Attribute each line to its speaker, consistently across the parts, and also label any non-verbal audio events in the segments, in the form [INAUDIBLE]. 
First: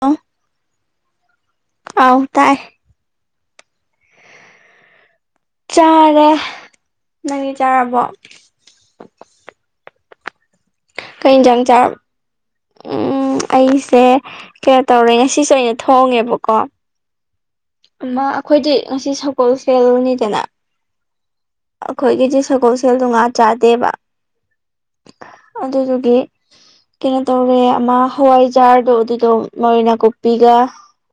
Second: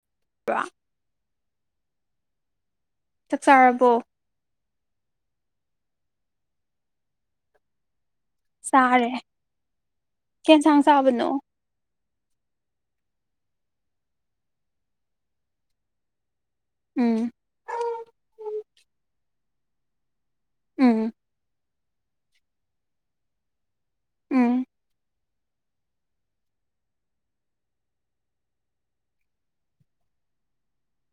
Speaker 1: ꯑꯣ
Speaker 2: ꯗꯨꯔꯥ
Speaker 1: ꯑꯥꯎ ꯇꯥꯏ
Speaker 2: ꯆꯛ ꯆꯥꯔꯕꯣ
Speaker 1: ꯆꯥꯔꯦ ꯅꯪꯒꯤ ꯆꯥꯔꯕꯣ
Speaker 2: ꯆꯥꯔꯦ ꯀꯩꯏꯟꯁꯥꯡ
Speaker 1: ꯀꯩꯏꯟꯖꯥꯡ ꯆꯥꯔꯕ ꯎꯝ ꯑꯩꯁꯦ ꯀꯌꯥ ꯇꯧꯔꯦ ꯉꯁꯤꯁꯨ ꯑꯩꯅ ꯊꯣꯡꯉꯦꯕꯀꯣ
Speaker 2: ꯎꯝ
Speaker 1: ꯑꯃ ꯑꯈꯣꯏꯗꯤ ꯉꯁꯤ ꯁꯪꯒꯣꯜ ꯁꯦꯜꯅꯤꯗꯅ
Speaker 2: ꯎꯝ
Speaker 1: ꯑꯈꯣꯏꯒꯤꯗꯤ ꯁꯪꯒꯣꯜꯁꯦꯜꯗꫭ ꯉꯥ ꯆꯥꯗꯦꯕ
Speaker 2: ꯎꯝ
Speaker 1: ꯑꯗꯨꯗꯨꯒꯤ ꯀꯩꯅꯣ ꯇꯧꯔꯦ ꯑꯃ ꯍꯋꯥꯏꯖꯥꯔꯗꯣ ꯑꯗꯨꯗꫭ ꯃꯔꯣꯏ ꯅꯥꯀꯨꯞꯄꯤꯒ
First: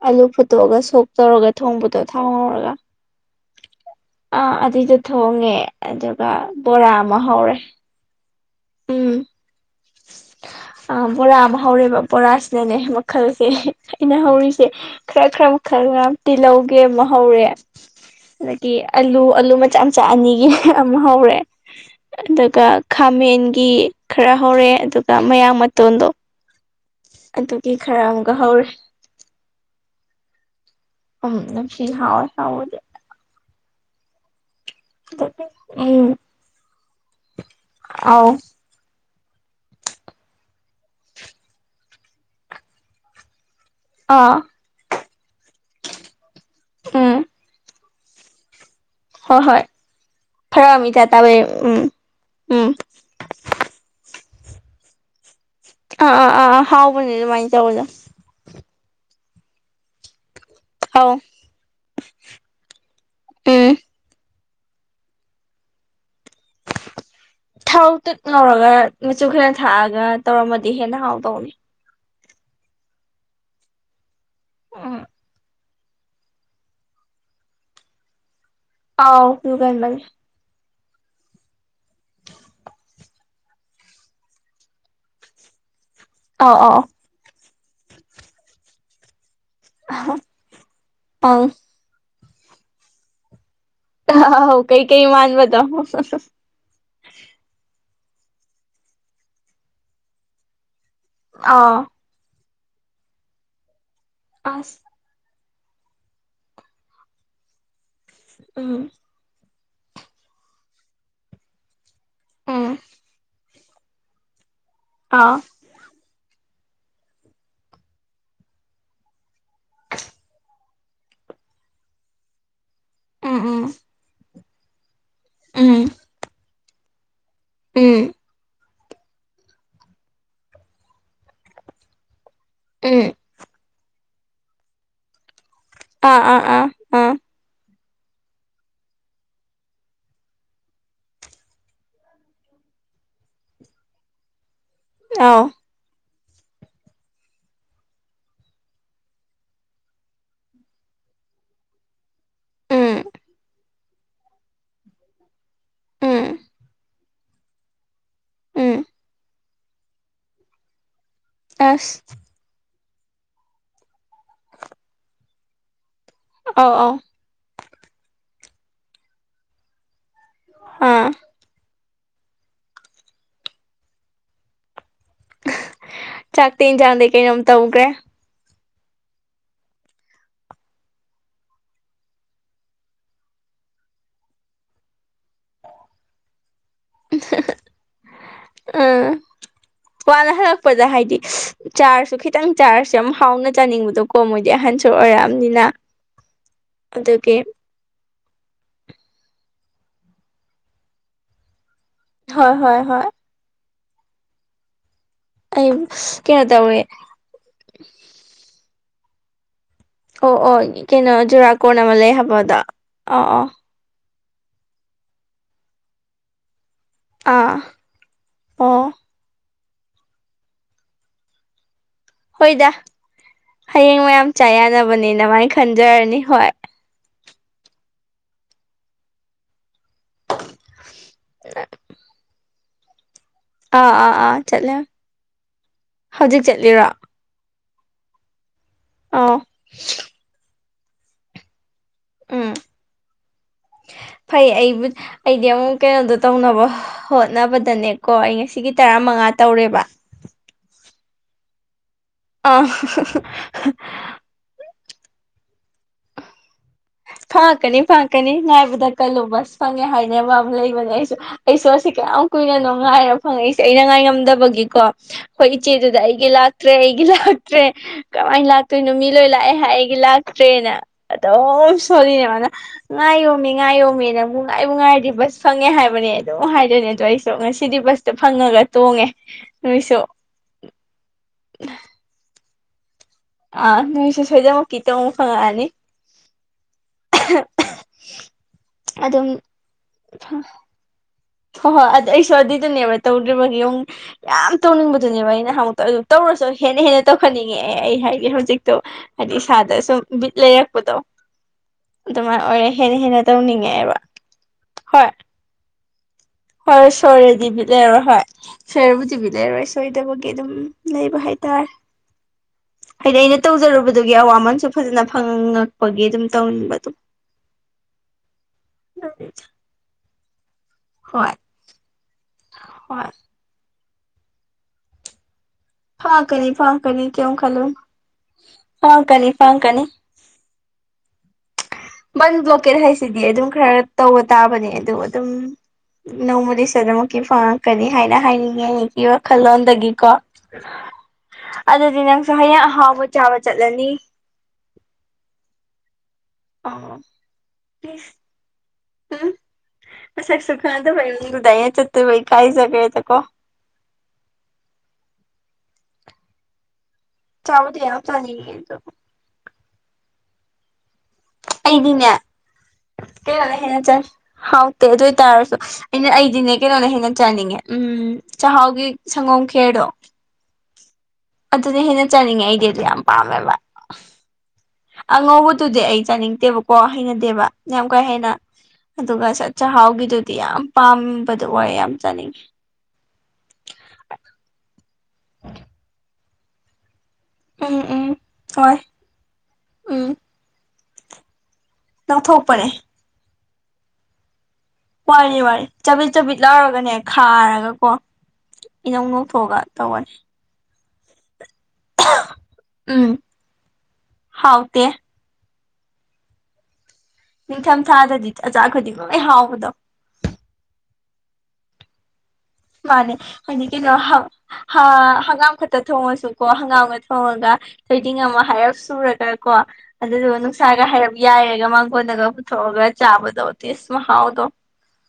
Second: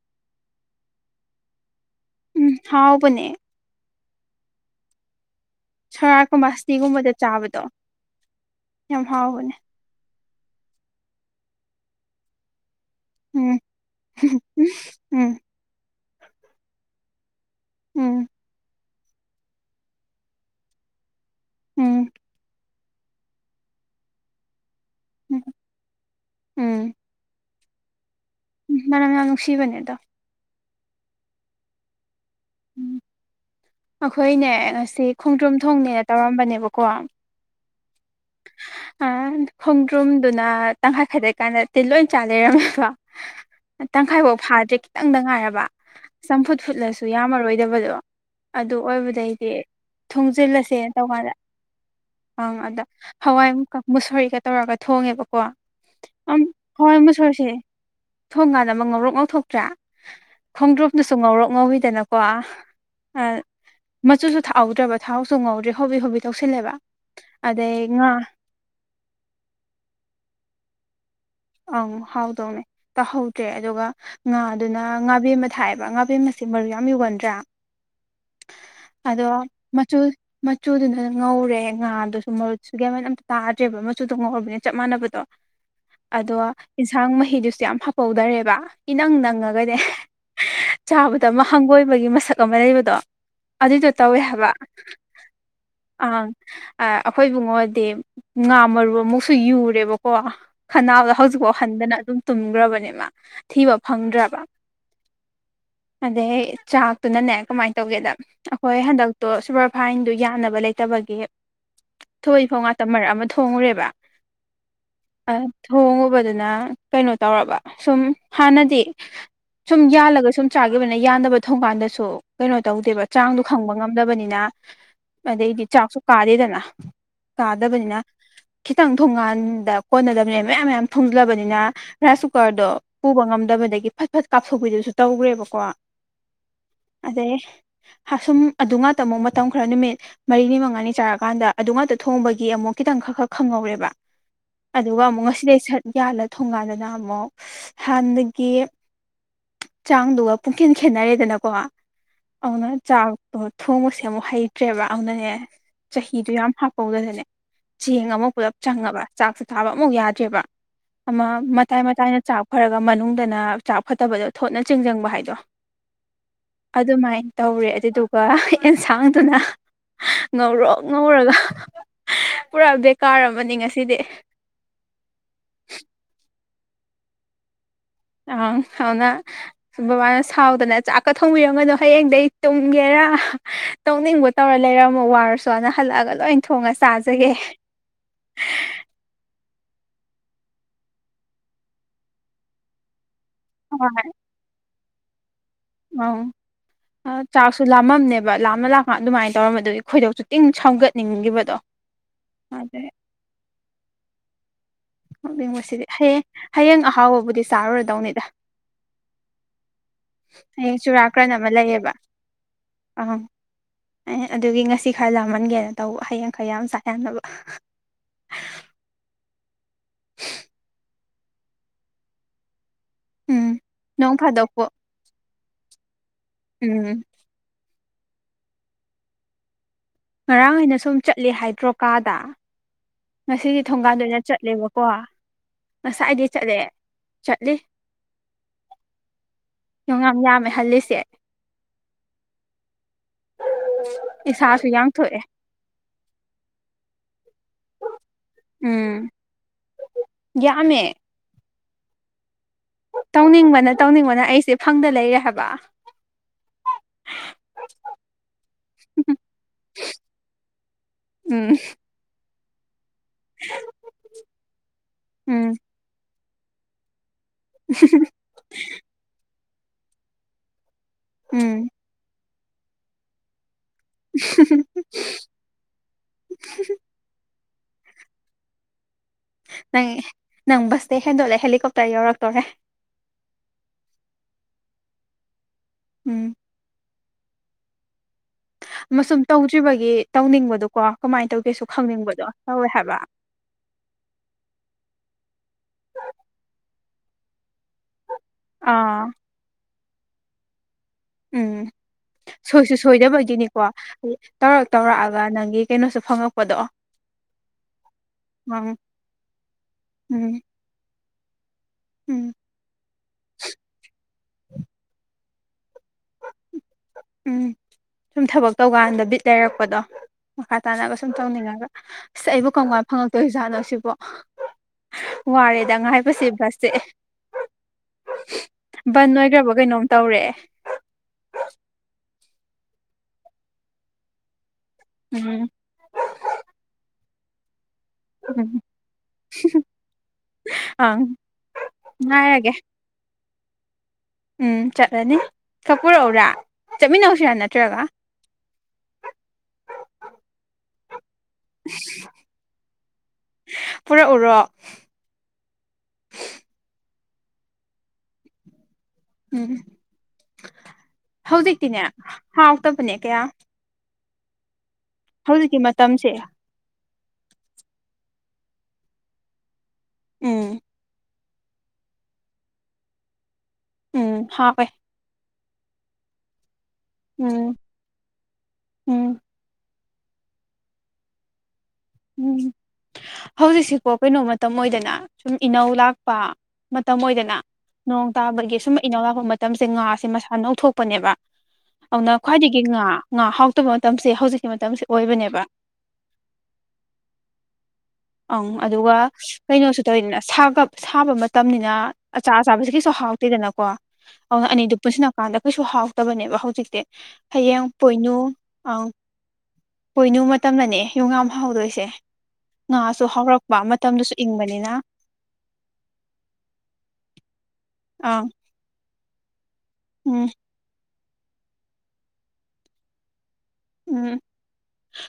Speaker 1: ꯑꯥꯂꯨ ꯐꯨꯠꯇꯣꯛꯑꯒ ꯁꯣꯛ ꯇꯧꯔꯒ ꯊꯣꯡꯕꯗꫭ
Speaker 2: ꯎꯝ
Speaker 1: ꯊꯥꯎꯉꯧꯔꯒ
Speaker 2: ꯍꯥꯎꯕꯅꯦ
Speaker 1: ꯑꯥ ꯑꯗꯨꯏꯗꯣ ꯊꯣꯡꯉꯦ ꯑꯗꯨꯒ
Speaker 2: ꯁꯣꯔꯥꯠꯀꯨꯝꯕ
Speaker 1: ꯕꯣꯔꯥ
Speaker 2: ꯍꯁꯇꯤꯒꯨꯝꯕꯗ
Speaker 1: ꯑꯃ ꯍꯧꯔꯦ
Speaker 2: ꯆꯥꯕꯗꯣ ꯌꯥꯝ
Speaker 1: ꯎꯝ
Speaker 2: ꯍꯥꯎꯕꯅꯦ
Speaker 1: ꯑ ꯕꫭꯔꯥ ꯃ ꯍꯧꯔꯦꯕ ꯕꫭꯔꯁꯤꯅꯅꯦ ꯑꯃ ꯃꯈꯜꯁꯦ
Speaker 2: ꯎꯝ
Speaker 1: ꯑꯩꯅ ꯍꯧꯔꯤꯁꯦ ꯈꯔ
Speaker 2: ꯎꯝ
Speaker 1: ꯈꯔ ꯃꯈꯜ ꯉꯥꯛ ꯇꯤꯜꯍꯧꯒꯤꯃ ꯍꯧꯔꯦ
Speaker 2: ꯎꯝ
Speaker 1: ꯑꯗꯒꯤ ꯑꯂꯨ ꯑꯂꯨ ꯃꯆꯥ ꯃꯆꯥ ꯑꯅꯤꯒꯤ ꯑꯃꯨꯛ ꯍꯧꯔꯦ
Speaker 2: ꯎꯝ
Speaker 1: ꯑꯗꯨꯒ ꯈꯥꯃꯦꯟꯒꯤ ꯈꯔ ꯍꯧꯔꯦ ꯑ ꯑꯗꯨꯒ
Speaker 2: ꯎꯝ
Speaker 1: ꯃꯌꯥꯝ ꯃꯇꫭꯟꯗꫭ ꯑꯗꯨꯒꯤ ꯈꯔ
Speaker 2: ꯎꯝ ꯃꯅꯝ ꯌꯥꯝ ꯅꯨꯡꯁꯤꯕꯅꯦ ꯑꯗꯣ
Speaker 1: ꯎꯝ ꯅꯨꯡꯁꯤ ꯍꯥꯎꯔꯦ ꯍꯥꯎꯕꯗꯤ
Speaker 2: ꯑꯈꯣꯏꯅꯦ ꯉꯁꯤ ꯈꯣꯡꯗ꯭ꯔꯨꯝ ꯊꯣꯡꯅꯦ
Speaker 1: ꯎꯝ
Speaker 2: ꯇꯧꯔꯝꯕꯅꯦꯕꯀꯣ
Speaker 1: ꯑꯥꯎ
Speaker 2: ꯑ ꯈꯣꯡꯗ꯭ꯔꯨꯝꯗꯨꯅ ꯇꯪꯈꯥꯏ ꯈꯥꯏꯗꯠ ꯀꯥꯟꯗ ꯇꯤꯟ ꯂꯣꯏ ꯆꯥ ꯂꯩꯔꯝꯃꯕ ꯇꯪꯈꯥꯏꯐꯧ
Speaker 1: ꯑꯥ
Speaker 2: ꯐꯥꯗ꯭ꯔꯦ ꯈꯤꯇꯪꯗꯪ ꯉꯥꯏꯔꯕ ꯆꯝꯐꯨꯠ ꯐꯨꯠꯂꯁꯨ
Speaker 1: ꯎꯝ
Speaker 2: ꯌꯥꯝꯃꯔꯣꯏꯗꯕꯗꯣ ꯑꯗꯨ
Speaker 1: ꯍꯣꯏ
Speaker 2: ꯑꯣꯏꯕꯗꯩꯗꯤ
Speaker 1: ꯍꯣꯏ ꯐꯔꯛ
Speaker 2: ꯊꯣꯡꯖꯤꯜꯂꯁꯦ
Speaker 1: ꯑꯃ ꯏꯇꯥ
Speaker 2: ꯇꯧꯀꯥꯟꯗ
Speaker 1: ꯇꯥꯕꯩ ꯎꯝ
Speaker 2: ꯑꯪ
Speaker 1: ꯎꯝ
Speaker 2: ꯑꯗ ꯍꯋꯥꯏꯃꯨꯛꯀ ꯃꯨꯛꯁꫭꯔꯤꯒ ꯇꯧꯔꯒ ꯊꯣꯡꯉꯦꯕꯀꯣ
Speaker 1: ꯑꯥ ꯑꯥ
Speaker 2: ꯑꯝ
Speaker 1: ꯑꯥ ꯑꯥ
Speaker 2: ꯍꯣꯏ
Speaker 1: ꯍꯥꯎꯕꯅꯦ ꯑꯗꯨꯃꯥꯏꯅ
Speaker 2: ꯃꯨꯁꯣꯔꯤꯁꯦ
Speaker 1: ꯇꯧꯕꯗꯣ
Speaker 2: ꯊꯣꯡ ꯀꯥꯟꯗ ꯑꯃ ꯉꯧꯔꯣꯛ ꯉꯧꯊꯣꯛꯇꯔ
Speaker 1: ꯑꯧ
Speaker 2: ꯈꯣꯡꯗ꯭ꯔꯨꯝꯗꯨꯁꯨ ꯉꯧꯔꯣꯛ ꯉꯧꯋꯤꯗꯅꯀꯣ ꯑ
Speaker 1: ꯎꯝ
Speaker 2: ꯃꯆꯨꯁꯨ ꯊꯥꯛꯍꯧꯗ꯭ꯔꯕ ꯊꯥꯎ ꯁꯨ ꯉꯧꯗ꯭ꯔꯦ ꯍꯣꯕꯦ ꯍꯣꯕꯦ ꯇꯧꯁꯤꯜꯂꯦꯕ ꯑꯗꯩ
Speaker 1: ꯇꯧ
Speaker 2: ꯉꯥ
Speaker 1: ꯇꯤꯠ ꯉꯧꯔꯒ ꯃꯆꯨ ꯈꯔ ꯊꯥꯛꯑꯒ ꯇꯧꯔꯝꯃꯗꯤ ꯍꯦꯟꯅ ꯍꯥꯎꯗꯧꯅꯤ
Speaker 2: ꯑꯪ ꯍꯥꯎꯗꯧꯅꯦ ꯇꯍꯧꯗꯦ ꯑꯗꯨꯒ ꯉꯥꯗꯨꯅ
Speaker 1: ꯎꯝ
Speaker 2: ꯉꯥꯕꯦꯝꯃ ꯊꯥꯏꯑꯕ ꯉꯥꯕꯦꯝ ꯃꯁ ꯃꯔꯨ ꯌꯥꯝ ꯌꯨꯒꯟꯗ꯭ꯔꯥ ꯑꯗꯣ
Speaker 1: ꯑꯥꯎ
Speaker 2: ꯃꯆꯨ
Speaker 1: ꯌꯨꯒꯟꯕꯅꯤ
Speaker 2: ꯃꯆꯨꯗꯨꯅ ꯉꯧꯔꯦ ꯉꯥꯗꯨꯁꯨ ꯃꯔꯨꯠꯁꯨꯒꯦ ꯃ ꯑꯝꯇ ꯇꯥꯗ꯭ꯔꯦꯕ ꯃꯆꯨꯗꯣ ꯉꯧꯔꯕꯅꯤꯅ ꯆꯞ ꯃꯥꯟꯅꯕꯗꯣ
Speaker 1: ꯎ
Speaker 2: ꯑꯗꯣ ꯌꯦꯟꯁꯥꯡ ꯃꯍꯤꯗꯨꯁꯨ ꯌꯥꯝ ꯍꯥꯞꯄꯧꯗꯔꯦꯕ ꯏꯅꯪ ꯅꯪ ꯀꯅꯦ ꯆꯥꯕꯗ
Speaker 1: ꯑꯪ
Speaker 2: ꯑꯃ ꯍꯪꯒꯣꯏꯕꯒꯤ ꯃꯁꯛ ꯑꯃ ꯂꯩꯕꯗꯣ ꯑꯗꯨꯏꯗꯣ ꯇꯧꯋꯦ ꯍꯥꯏꯕ
Speaker 1: ꯑꯥꯎ ꯀꯩꯀꯩ ꯃꯥꯟꯕꯗꯣ
Speaker 2: ꯑꯪ ꯑꯩꯈꯣꯏꯕꯨꯨꯡꯉꯗꯤ ꯉꯥ ꯃꯔꯨ ꯑꯃꯨꯛꯁꯨ ꯌꯨꯔꯦꯕꯀꯣ ꯈꯅꯥꯎꯗꯣ ꯍꯧꯖꯤꯛꯐꯥꯎ
Speaker 1: ꯑꯥꯎ
Speaker 2: ꯍꯟꯗꯅ ꯑꯗꯨꯝ ꯇꯨꯝꯈ꯭ꯔꯕꯅꯤꯃ ꯊꯤꯕ ꯐꯪꯗ꯭ꯔꯕ
Speaker 1: ꯑꯁ
Speaker 2: ꯑꯗꯩ ꯆꯥꯛꯇꯨꯅꯅꯦ ꯀꯃꯥꯏꯅ ꯇꯧꯒꯦꯗ ꯑꯩꯈꯣꯏ
Speaker 1: ꯎꯝ
Speaker 2: ꯍꯟꯗꯛꯇꯣ ꯁꯨꯔ ꯐꯥꯏꯟꯗꯨ ꯌꯥꯟꯅꯅꯕ ꯂꯩꯇꯕꯒꯤ ꯊꯣꯛꯣꯏꯏꯐꯧ
Speaker 1: ꯎꯝ
Speaker 2: ꯉꯥꯛꯇ ꯃꯔꯛ ꯑꯃ ꯊꯣꯡꯉꯨꯔꯦꯕ ꯑ
Speaker 1: ꯑꯥꯎ
Speaker 2: ꯊꯣꯡꯉꯨꯕꯗꯨꯅ ꯀꯩꯅꯣ ꯇꯧꯔꯕ ꯁꯨꯝ ꯍꯥꯟꯅꯗꯤ ꯁꯨꯝ ꯌꯥꯜꯂꯒ ꯁꯨꯝ ꯆꯥꯈꯤꯕꯅꯦ ꯌꯥꯗꯕ ꯊꯣꯡꯀꯥꯟꯗꯁꯨ ꯀꯩꯅꯣ ꯇꯧꯗꯦꯕ
Speaker 1: ꯎꯝ
Speaker 2: ꯆꯥꯡꯗꯣ
Speaker 1: ꯎꯝ
Speaker 2: ꯈꯪꯕ ꯉꯝꯗꯕꯅꯤꯅ ꯑꯗ ꯏꯗꯤ
Speaker 1: ꯎꯝ
Speaker 2: ꯆꯥꯛꯁꯨ ꯀꯥꯗꯦꯗꯅ ꯀꯥꯗꯕꯅꯤꯅ
Speaker 1: ꯎꯝ
Speaker 2: ꯈꯤꯇꯪ ꯊꯣꯡꯒꯥꯟꯗ ꯀꯣꯟꯅꯗꯕꯅꯦ ꯃꯌꯥꯝ ꯃꯌꯥꯝ ꯊꯣꯡꯖꯤꯜꯂꯕꯅꯤꯅ ꯔꯥꯏ ꯀꯨꯀꯔꯗꯣ
Speaker 1: ꯎꯝ
Speaker 2: ꯄꯨꯕ ꯉꯝꯗꯕꯗꯒꯤ ꯐꯠ ꯐꯠ ꯀꯥꯞꯊꯣꯛꯄꯤꯗꯨꯁꯨ ꯇꯧꯈ꯭ꯔꯦꯕꯀꯣ
Speaker 1: ꯑꯥ ꯑꯥ ꯑꯥ
Speaker 2: ꯑꯁꯨꯝ ꯑꯗꯨ ꯉꯥꯛꯇ ꯑꯃꯨꯛ ꯃꯇꯝ ꯈꯔ ꯅꯨꯃꯤꯠ ꯃꯔꯤꯅꯤ ꯃꯉꯥꯅꯤ ꯆꯥꯔꯛꯑꯀꯥꯟꯗ ꯑꯗꯨ ꯉꯥꯛꯇ ꯊꯣꯡꯕꯒꯤ ꯑꯃꯨꯛ ꯑꯃ ꯈꯤꯇꯪ ꯈꯔ ꯈ ꯈꯪꯍꯧꯔꯦꯕ ꯑꯗꯨꯒ ꯑꯃꯨꯛ
Speaker 1: ꯑꯥꯎ
Speaker 2: ꯉꯁꯤꯗꯩ ꯁ ꯊꯣꯡꯒꯥꯟꯗꯅ ꯑꯃꯨꯛ ꯍꯥꯟꯅꯗꯒꯤ ꯆꯥꯡꯗꯨꯒ ꯄꯨꯡꯈꯦꯟ ꯈꯦꯠꯅꯔꯦꯗꯅꯀꯣ ꯑꯗꯨꯅ
Speaker 1: ꯎꯝ
Speaker 2: ꯆꯥꯛꯇꯣ ꯊꯣꯡꯕꯁꯦ ꯑꯃꯨꯛ ꯍꯩꯇ꯭ꯔꯦꯕ ꯑꯗꯨꯅꯅꯦ
Speaker 1: ꯎꯝ
Speaker 2: ꯆꯍꯤꯗꯨ ꯌꯥꯝ ꯍꯥꯞꯄꯧꯗꯗꯅꯦ ꯆꯦꯡ ꯑꯃꯨꯛ ꯄꯨꯂꯞ
Speaker 1: ꯎꯝ
Speaker 2: ꯆꯪꯉꯕ ꯆꯥꯛꯁꯨ ꯊꯥꯕ ꯑꯃꯨꯛ ꯌꯥꯗ꯭ꯦꯕ ꯑꯃ ꯃꯇꯥꯏ
Speaker 1: ꯑꯁ
Speaker 2: ꯃꯇꯥꯏꯅ ꯆꯥꯎꯈꯔ ꯑꯗꯨꯒ ꯃꯅꯨꯡꯗꯅ ꯆꯥꯛ ꯐꯠꯇꯕꯗꯣ ꯊꯣꯠꯅ ꯆꯤꯡꯖꯪꯕ ꯍꯥꯏꯗꯣ
Speaker 1: ꯑꯧ ꯑꯧ
Speaker 2: ꯑꯗꯨꯃꯥꯏꯅ ꯇꯧꯔꯦ ꯑꯗꯨꯗꯨꯒ ꯑꯦꯟꯁꯥꯡꯗꯨꯅ ꯉꯧꯔꯣ
Speaker 1: ꯑꯥ
Speaker 2: ꯉꯧꯔꯒ ꯄꯨꯔꯥ ꯕꯦꯀꯥꯔ ꯑꯃꯅꯤ ꯉꯁꯤꯗꯤ
Speaker 1: ꯆꯥꯛꯇꯦꯟ ꯏꯟꯖꯥꯡꯗꯩ ꯀꯩꯅꯣꯝ ꯇꯧꯈ꯭ꯔꯦ
Speaker 2: ꯑꯪ ꯑꯗꯨꯅꯨꯝ ꯕꯕꯥꯅ ꯁꯥꯎꯗꯅ ꯆꯥꯛꯀ ꯊꯣꯡꯕꯤꯔꯝꯒꯅꯨ ꯍꯌꯦꯡꯗꯒꯤꯩ ꯇꯨꯝꯒꯦꯔ ꯇꯧꯅꯤꯡꯕ ꯇꯧꯔ ꯂꯩꯔꯝꯃꯣ ꯋꯥꯔꯁꯨꯅ ꯍꯜꯂꯛꯑꯒ ꯂꯣꯏ ꯊꯣꯡꯉꯁꯤꯦ ꯇꯥꯖꯒꯦ
Speaker 1: ꯎꯝ ꯋꯥꯅ ꯍꯜꯂꯛꯄꯗ ꯍꯥꯏꯗꯤ ꯆꯥꯔꯁꯨ ꯈꯤꯇꯪ ꯆꯥꯔꯁꯦ ꯑꯃ ꯍꯥꯎꯅ ꯆꯥꯅꯤꯡꯕꯗꯣꯀꯣ ꯃꯣꯏꯗꯤ ꯑꯍꯟꯁꯨ ꯑꯣꯏꯔꯝꯃꯤꯃꯦ
Speaker 2: ꯑ ꯆꯥꯛꯁꯨ ꯂꯥꯝꯃꯝꯅꯦꯕ ꯂꯥꯞꯃ ꯂꯥꯞꯃ ꯑꯗꯨꯃꯥꯏꯅ ꯇꯧꯔꯝꯕ ꯑꯗꯨꯗꯤ ꯑꯩꯈꯣꯏꯗꯣꯛꯁꯨ ꯇꯤꯡ ꯁꯝꯒꯠꯅꯤꯡꯈꯤꯕꯗꯣ
Speaker 1: ꯍꯣꯏ ꯍꯣꯏ ꯍꯣꯏ ꯑꯩ
Speaker 2: ꯉꯣꯛꯅꯤꯡꯕꯁꯤꯗꯤ ꯍꯌꯦꯡ
Speaker 1: ꯀꯩꯅꯣ ꯇꯧꯋꯦ
Speaker 2: ꯍꯌꯦꯡ ꯑꯍꯥꯎꯕꯕꯨꯗꯤ ꯆꯥꯔꯨꯔꯗꯧꯅꯤꯗ
Speaker 1: ꯑꯣ ꯑꯣ
Speaker 2: ꯍꯌꯦꯡ
Speaker 1: ꯀꯩꯅꯣ
Speaker 2: ꯆꯨꯔꯥꯀꯔꯟ ꯑꯃ
Speaker 1: ꯖꯨꯔꯥꯀꯣꯔꯟ
Speaker 2: ꯂꯩꯌꯦꯕ
Speaker 1: ꯂꯩ ꯍꯥꯏꯕꯗꯣ
Speaker 2: ꯑ
Speaker 1: ꯑꯣ ꯑꯣ
Speaker 2: ꯑꯦ ꯑꯗꯨꯒꯤ ꯉꯁꯤ ꯈꯔ ꯂꯥꯝꯃꯟꯒꯦꯅ ꯇꯧꯕ ꯍꯌꯦꯡꯈꯔ ꯌꯥꯝ ꯆꯥꯏ ꯍꯕ
Speaker 1: ꯑꯥ ꯑꯣ
Speaker 2: [INAUDIBLE]
Speaker 1: ꯍꯣꯏꯗ
Speaker 2: ꯎꯝ
Speaker 1: ꯍꯌꯦꯡ
Speaker 2: ꯅꯣꯡ
Speaker 1: ꯃꯌꯥꯝ
Speaker 2: ꯐꯥꯗꯣꯛꯄꯨ
Speaker 1: ꯆꯥꯌꯥꯅꯕꯅꯤꯅꯃꯥꯏꯅ ꯈꯟꯖꯔꯅꯤ ꯍꯣꯏ
Speaker 2: ꯎꯝ ꯉꯔꯥꯡ ꯑꯩꯅ ꯁꯨꯝ ꯆꯠꯂꯤ ꯍꯥꯏꯗ꯭ꯔꯣꯀꯥꯗ ꯉꯁꯤꯗꯤ
Speaker 1: ꯑꯥ
Speaker 2: ꯊꯣꯡꯒꯥꯜꯗ
Speaker 1: ꯑꯥ
Speaker 2: ꯑꯣꯏꯅ
Speaker 1: ꯑꯥ ꯆꯠꯂꯦ
Speaker 2: ꯆꯠꯂꯦꯕꯀꯣ ꯉꯁꯥꯏꯗꯤ
Speaker 1: ꯍꯧꯖꯤꯛ
Speaker 2: ꯆꯠꯂꯦ
Speaker 1: ꯆꯠꯂꯤꯔꯣ
Speaker 2: ꯆꯠꯂꯤ
Speaker 1: ꯑꯣ
Speaker 2: ꯌꯥꯝ ꯌꯥꯝꯃꯦ ꯍꯜꯂꯤꯁꯦ
Speaker 1: ꯎꯝ ꯐꯩ
Speaker 2: ꯏꯁꯥꯁꯨ
Speaker 1: ꯑꯩꯕꯨ
Speaker 2: ꯌꯥꯝ ꯊꯣꯛꯑꯦ
Speaker 1: ꯑꯩꯗꯤ ꯑꯃꯨꯛ ꯀꯩꯅꯣꯗꯣ ꯇꯧꯅꯕ ꯍꯣꯠꯅꯕ ꯗꯅꯦꯀꯣ ꯑꯩ ꯉꯁꯤꯒꯤ ꯇꯔꯥ ꯃꯉꯥ ꯇꯧꯔꯦꯕ
Speaker 2: ꯍꯦ
Speaker 1: ꯑꯥ
Speaker 2: ꯇꯧꯅꯤꯡꯕꯅ ꯇꯧꯅꯤꯡꯕꯅ ꯑꯩꯁꯦ ꯐꯪꯗ ꯂꯩꯔꯦ ꯍꯥꯏꯕ
Speaker 1: ꯐꯪꯉꯛꯀꯅꯤ ꯐꯪꯉꯛꯀꯅꯤ ꯉꯥꯏꯕꯗ ꯀꯜꯂꯨꯕꯁ ꯐꯪꯉꯦ ꯍꯥꯏꯅꯦꯕꯕ ꯂꯩꯕꯅꯦ ꯑꯩꯁꯨ
Speaker 2: ꯎꯝ
Speaker 1: ꯑꯩꯁꯨ ꯑꯁꯤ ꯀꯌꯥꯝ ꯀꯨꯏꯅꯅꯨꯡ ꯉꯥꯏꯔ ꯐꯪꯉꯛꯏꯁꯦ ꯑꯩꯅ ꯉꯥꯏ ꯉꯝꯗꯕꯒꯤꯀꯣ ꯑꯩꯈꯣꯏ
Speaker 2: ꯎꯝ
Speaker 1: ꯏꯆꯦꯗꯨꯗ ꯑꯩ ꯑꯩꯒꯤ ꯂꯥꯛꯇ꯭ꯔꯦ ꯑꯩꯒꯤ ꯂꯥꯛꯇ꯭ꯔꯦ ꯀꯃꯥꯏꯅ ꯂꯥꯛꯇꯣꯏꯅꯣ ꯃꯤ ꯂꯣꯏ ꯂꯥꯛꯑꯦ ꯍꯥꯏ ꯑꯩꯒꯤ ꯂꯥꯛꯇ꯭ꯔꯦꯅ
Speaker 2: ꯎꯝ
Speaker 1: [UNINTELLIGIBLE] ꯁꯔꯤꯅꯦ ꯃꯥꯥꯟ ꯉꯥꯏ ꯌꯃꯤ ꯉꯥꯏ ꯌꯣꯉꯦ ꯅꯪ ꯕꯨ ꯉꯥꯏ ꯨꯡ ꯉꯥꯏꯗꯤ ꯕꯁ ꯐꯪꯉꯦ ꯍꯥꯏꯕꯅꯦ ꯑꯗꯨꯝ ꯍꯥꯏꯗꯣꯏꯅꯦ ꯑꯗꯣ ꯑꯩꯁꯦ ꯑ ꯉꯁꯤꯗꯤ ꯕꯁꯇ ꯐꯪꯉꯒ ꯇꯣꯡꯉꯦ
Speaker 2: ꯅꯪ
Speaker 1: ꯅꯣꯏꯁꯨ
Speaker 2: ꯅꯪ ꯕꯁꯇꯦ ꯍꯦꯟꯗꯣꯂꯦ ꯍꯦꯂꯤꯀꯣꯞꯇꯔ ꯌꯧꯔꯛꯇꯣꯔꯦ
Speaker 1: ꯑ ꯅꯁꯤ ꯁꯑꯣꯏꯗ ꯃꯥꯛꯀꯤ ꯇꯑꯣꯡꯕ ꯐꯉꯛꯅꯤ
Speaker 2: ꯎꯝ
Speaker 1: [UNINTELLIGIBLE] ꯑꯗꯨꯝ
Speaker 2: ꯑꯃꯁꯨꯡꯁ ꯇꯧꯗ꯭ꯔꯤꯕꯒꯤ
Speaker 1: ꯐꯪ
Speaker 2: ꯇꯧꯅꯤꯡꯕꯗꯨꯣ ꯀꯣ ꯀꯃꯥꯏꯅ ꯇꯧ
Speaker 1: ꯍꯣꯏ ꯍꯣꯏ ꯑꯗꯨ ꯑꯩꯁꯨ ꯑꯗꯨꯏꯗꯨꯅꯦꯕ ꯇꯧꯗ꯭ꯔꯤꯕꯒꯤ ꯌꯧ ꯌꯥꯝ ꯇꯧꯅꯤꯡꯕꯗꯨꯅꯦꯕ ꯑꯩꯅ ꯍꯨꯛꯇ ꯑꯗꯨ ꯇꯧꯔꯁꯨ ꯍꯦꯟꯅ ꯍꯦꯟꯅ ꯇꯧꯍꯟꯅꯤꯡꯉꯦ ꯑꯩ ꯍꯥꯏꯗꯤ ꯍꯧꯖꯤꯛꯇꯣ
Speaker 2: ꯑꯥ
Speaker 1: ꯍꯥꯏꯗꯤ ꯏꯁꯥꯗ ꯁꯨꯝ ꯕꯤꯠ ꯂꯩꯔꯛ
Speaker 2: ꯎꯝ ꯁꯣꯏꯁꯨ
Speaker 1: ꯍꯦꯟꯅ ꯍꯦꯟꯅ
Speaker 2: ꯁꯣꯏꯗꯕꯩꯗꯨꯅꯤꯀꯣ
Speaker 1: ꯇꯧꯅꯤꯡꯉꯛꯑꯦꯕ
Speaker 2: ꯇꯧꯔꯛ
Speaker 1: ꯍꯣꯏ
Speaker 2: ꯇꯧꯔꯛꯑꯒ ꯅꯪꯒꯤ ꯀꯩꯅꯣꯁꯨ ꯐꯪꯉꯛꯄ
Speaker 1: ꯍꯣꯏ ꯁꯣꯏꯔꯗꯤꯕꯤ ꯂꯩꯔꯣꯏ ꯍꯣꯏ
Speaker 2: ꯎꯝ
Speaker 1: ꯁꯣꯏꯔꯕꯨꯗꯤ ꯚ ꯂꯩꯔꯣꯏ ꯁꯣꯏꯗꯕꯒꯤ
Speaker 2: ꯎꯝ
Speaker 1: ꯑꯗꯨꯝ ꯂꯩ ꯍꯥꯏꯔꯦ
Speaker 2: ꯎꯝ
Speaker 1: ꯍꯥꯏꯗꯤ ꯑꯩꯅ ꯇꯧꯖꯔꯨꯕꯗꯨꯒꯤ ꯑꯋꯥꯃꯟꯁꯨ ꯐꯖꯅ ꯐꯪ ꯉꯛꯄꯒꯤ ꯑꯗꯨꯝ ꯇꯧꯟꯕ ꯑꯗꯨꯝ
Speaker 2: ꯎꯝ ꯁꯨꯝ ꯊꯕꯛ ꯇꯧꯀꯥꯟꯗ ꯕꯤꯠ ꯂꯩꯔꯛꯄꯗꯣ ꯃꯈꯥ ꯇꯥꯟꯅꯔꯒ ꯁꯨꯝ
Speaker 1: ꯍꯣꯏ
Speaker 2: ꯇꯧꯅꯤꯡꯉꯒ ꯑꯩꯕꯨ ꯀꯝ ꯀꯥꯏꯅ
Speaker 1: ꯍꯣꯏ
Speaker 2: ꯐꯪꯉꯛꯇꯣꯏꯖꯥꯠꯅꯣ ꯁꯤꯕꯣ ꯋꯥꯔꯦꯗ ꯉ ꯍꯥꯏꯕꯁ
Speaker 1: ꯐꯪꯉꯛꯀꯅꯤ
Speaker 2: ꯕꯁꯁꯦ
Speaker 1: ꯐꯪꯉꯛꯀꯅꯤ ꯀꯩꯝ ꯈꯜꯂꯨꯅꯨ
Speaker 2: ꯕꯟ
Speaker 1: ꯐꯪꯉꯛꯀꯅꯤ
Speaker 2: ꯑꯣꯏꯈ꯭ꯔꯕꯣ
Speaker 1: ꯐꯪꯉꯛꯀꯅꯤ
Speaker 2: ꯀꯩꯅꯣꯝ ꯇꯧꯔꯦ
Speaker 1: ꯕꯟ ꯕ꯭ꯂꯣꯀꯦꯠ ꯍꯥꯏꯁꯤꯗꯤ ꯑꯗꯨꯝ ꯈꯔ ꯇꯧꯕ ꯇꯥꯕꯅꯦ ꯑꯗꯣ ꯑꯗꯨꯝ
Speaker 2: ꯎꯝ
Speaker 1: ꯅꯣꯡꯃꯗꯤ ꯁꯗꯃꯛꯀꯤ ꯐꯉ ꯀꯅꯤ ꯍꯥꯏꯅ
Speaker 2: ꯎꯝ
Speaker 1: ꯍꯥꯏꯅꯤꯡꯉꯦ ꯑꯩꯒꯤ ꯋꯥꯈꯜꯂꯣꯟꯣꯗꯒꯤꯀꯣ
Speaker 2: ꯑꯪ
Speaker 1: ꯑꯗꯨꯗꯤ ꯅꯪꯁꯨ
Speaker 2: ꯉꯥꯏꯔꯒꯦ
Speaker 1: ꯍꯌꯦꯡ ꯑꯍꯥꯎꯕ ꯆꯥꯕ ꯆꯠꯂꯅꯤ
Speaker 2: ꯎꯝ ꯆꯠꯂꯅꯤ ꯈꯛ ꯄꯨꯔꯛꯎꯔꯥ
Speaker 1: ꯑꯣ
Speaker 2: ꯆꯠꯃꯤꯟꯅꯧꯁꯤꯔꯥ ꯅꯠꯇ꯭ꯔꯒ
Speaker 1: ꯎꯝ ꯑꯁꯥ ꯁꯨꯈꯅꯗ ꯄꯅ ꯗ [UNINTELLIGIBLE] ꯀꯥꯏꯖꯒꯦ [UNINTELLIGIBLE] ꯇ ꯀꯣ
Speaker 2: ꯄꯨꯔꯛꯎꯔꯣ
Speaker 1: ꯆꯥꯎꯕꯗ ꯌꯥꯝ ꯆꯅꯤ
Speaker 2: ꯎꯝ ꯍꯧꯖꯤꯛꯇꯤꯅꯦ
Speaker 1: ꯑꯩꯗꯤꯅꯦ
Speaker 2: ꯍꯥꯎꯇꯕꯅꯦ ꯀꯌꯥ
Speaker 1: ꯍꯥꯎ ꯇꯦ ꯑꯗꯨ ꯑꯣꯏ ꯇꯔꯁꯨ
Speaker 2: ꯍꯧꯖꯤꯛꯀꯤ
Speaker 1: ꯑꯩꯅ
Speaker 2: ꯃꯇꯝꯁꯦ
Speaker 1: ꯑꯩꯗꯤꯅꯦ ꯀꯩꯅꯣꯅꯦ ꯆꯥꯅꯤꯡꯉꯦ ꯎꯝ ꯆꯥꯛꯍꯥꯎꯒꯤ ꯁꯪꯒꯣꯝ ꯈꯦꯗꯣ
Speaker 2: ꯎꯝ
Speaker 1: ꯑꯗꯨꯗꯤ ꯍꯦꯟꯅ ꯆꯠꯅꯤꯡꯉꯦ ꯑꯩꯗꯤ ꯑꯗꯨ ꯌꯥꯝ ꯄꯥꯝꯃꯦꯕ
Speaker 2: ꯎꯝ ꯍꯥꯎꯋꯦ
Speaker 1: ꯑꯉꯧꯕ ꯑꯗꯨꯨꯗꯤ ꯑꯩ ꯆꯥꯅꯤꯡꯗꯦꯕꯀꯣ
Speaker 2: ꯎꯝ
Speaker 1: ꯍꯩꯅꯗꯦꯕ ꯌꯥꯝ ꯀꯥꯏ ꯍꯦꯅ
Speaker 2: ꯎꯝ
Speaker 1: ꯑꯗꯨꯒ ꯆꯥꯛꯍꯥꯎꯒꯤ ꯑꯗꯨꯗꯤ ꯌꯥꯝ ꯄꯥꯝꯕꯗꯣ ꯑꯣꯏ ꯌꯥꯝ ꯆꯥꯅꯤꯡꯉꯤ
Speaker 2: ꯎꯝ ꯍꯧꯖꯤꯛꯁꯤꯀꯣ ꯀꯩꯅꯣ ꯃꯇꯝ ꯑꯣꯏꯗꯅ ꯁꯨꯝ ꯏꯅꯧ ꯂꯥꯛꯄ ꯃꯇꯝ ꯑꯣꯏꯗꯅ
Speaker 1: ꯎꯝ ꯎꯝ
Speaker 2: ꯅꯣꯡ ꯇꯥꯕꯒꯤ ꯁꯨꯝ
Speaker 1: ꯍꯣꯏ
Speaker 2: ꯏꯅꯑꯧ ꯂꯥꯛꯄ ꯃꯇꯝꯁꯦ ꯉꯥꯁꯦ
Speaker 1: ꯎꯝ
Speaker 2: ꯃꯁꯥ ꯅꯧꯊꯣꯛꯄꯅꯦꯕ ꯑꯗꯨꯅ ꯈ꯭ꯋꯥꯏꯗꯒꯤ
Speaker 1: ꯅꯧꯊꯣꯛꯄꯅꯦ
Speaker 2: ꯉꯥ ꯉꯥ ꯍꯥꯎꯇꯕ ꯃꯇꯝꯁꯦ ꯍꯧꯖꯤꯛ
Speaker 1: ꯋꯥꯅꯤ ꯋꯥꯅꯤ ꯆꯥꯕꯤꯠ ꯆꯕꯤꯠ ꯂꯧꯔꯒꯅꯦ ꯈꯥꯔꯒ ꯀꯣ
Speaker 2: ꯑꯪ ꯑꯗꯨꯒ ꯀꯩꯅꯣꯁꯨ ꯇꯧꯋꯅꯤꯅꯒ ꯁꯥꯕ ꯃꯇꯝꯅꯤꯅ ꯑꯆꯥ ꯑꯆꯥꯥꯕꯁꯤ ꯀꯩꯁꯨ ꯍꯥꯎ
Speaker 1: ꯎꯝ
Speaker 2: ꯇꯤꯗꯅꯀꯣ ꯑꯗꯨꯅ ꯑꯅꯤꯗꯨ
Speaker 1: ꯍꯥꯎꯇꯦ
Speaker 2: ꯄꯨꯟꯁꯤꯜꯂꯀꯥꯟꯗ ꯀꯩꯁꯨ ꯍꯥꯎꯇꯕꯅꯦꯕ ꯍꯧꯖꯤꯛꯇꯤ ꯍꯌꯦꯡ ꯄꯣꯏꯅꯨ
Speaker 1: ꯅꯤꯡꯊꯝꯊꯥꯗꯗꯤ ꯑꯆꯥ
Speaker 2: ꯑ
Speaker 1: ꯈꯨꯗꯤꯡꯃꯛ ꯂꯣꯏ ꯍꯥꯎꯕꯗꯣ
Speaker 2: ꯄꯣꯏꯅꯨ ꯃꯇꯝꯗꯅꯦ ꯌꯨꯝꯉꯥ ꯁꯦ
Speaker 1: ꯃꯥꯅꯦ ꯍꯥꯏꯗꯤ ꯀꯩꯅꯣ ꯍꯪꯒꯥꯝ ꯈꯛꯇ ꯊꯣꯡꯉꯁꯨꯀꯣ ꯍꯪꯒꯥꯝꯒ ꯊꯣꯡꯉꯒ ꯊꯣꯏꯗꯤꯉ
Speaker 2: ꯑꯪ
Speaker 1: ꯑꯃ ꯍꯥꯏꯞ ꯁꯨꯔ ꯀꯣ
Speaker 2: ꯎꯝ
Speaker 1: ꯑꯗꯨꯗꯨꯒ ꯅꯨꯡꯁꯥꯒ ꯍꯥꯏꯔꯞ ꯌꯥꯏꯔꯒ ꯃꯥꯡꯒꯣꯟꯗꯒ ꯄꯨꯊꯣꯛꯑꯒ ꯆꯥꯕꯗꯣ ꯇꯦꯁ
Speaker 2: ꯎꯝ
Speaker 1: ꯃꯍꯥꯎꯗꯣ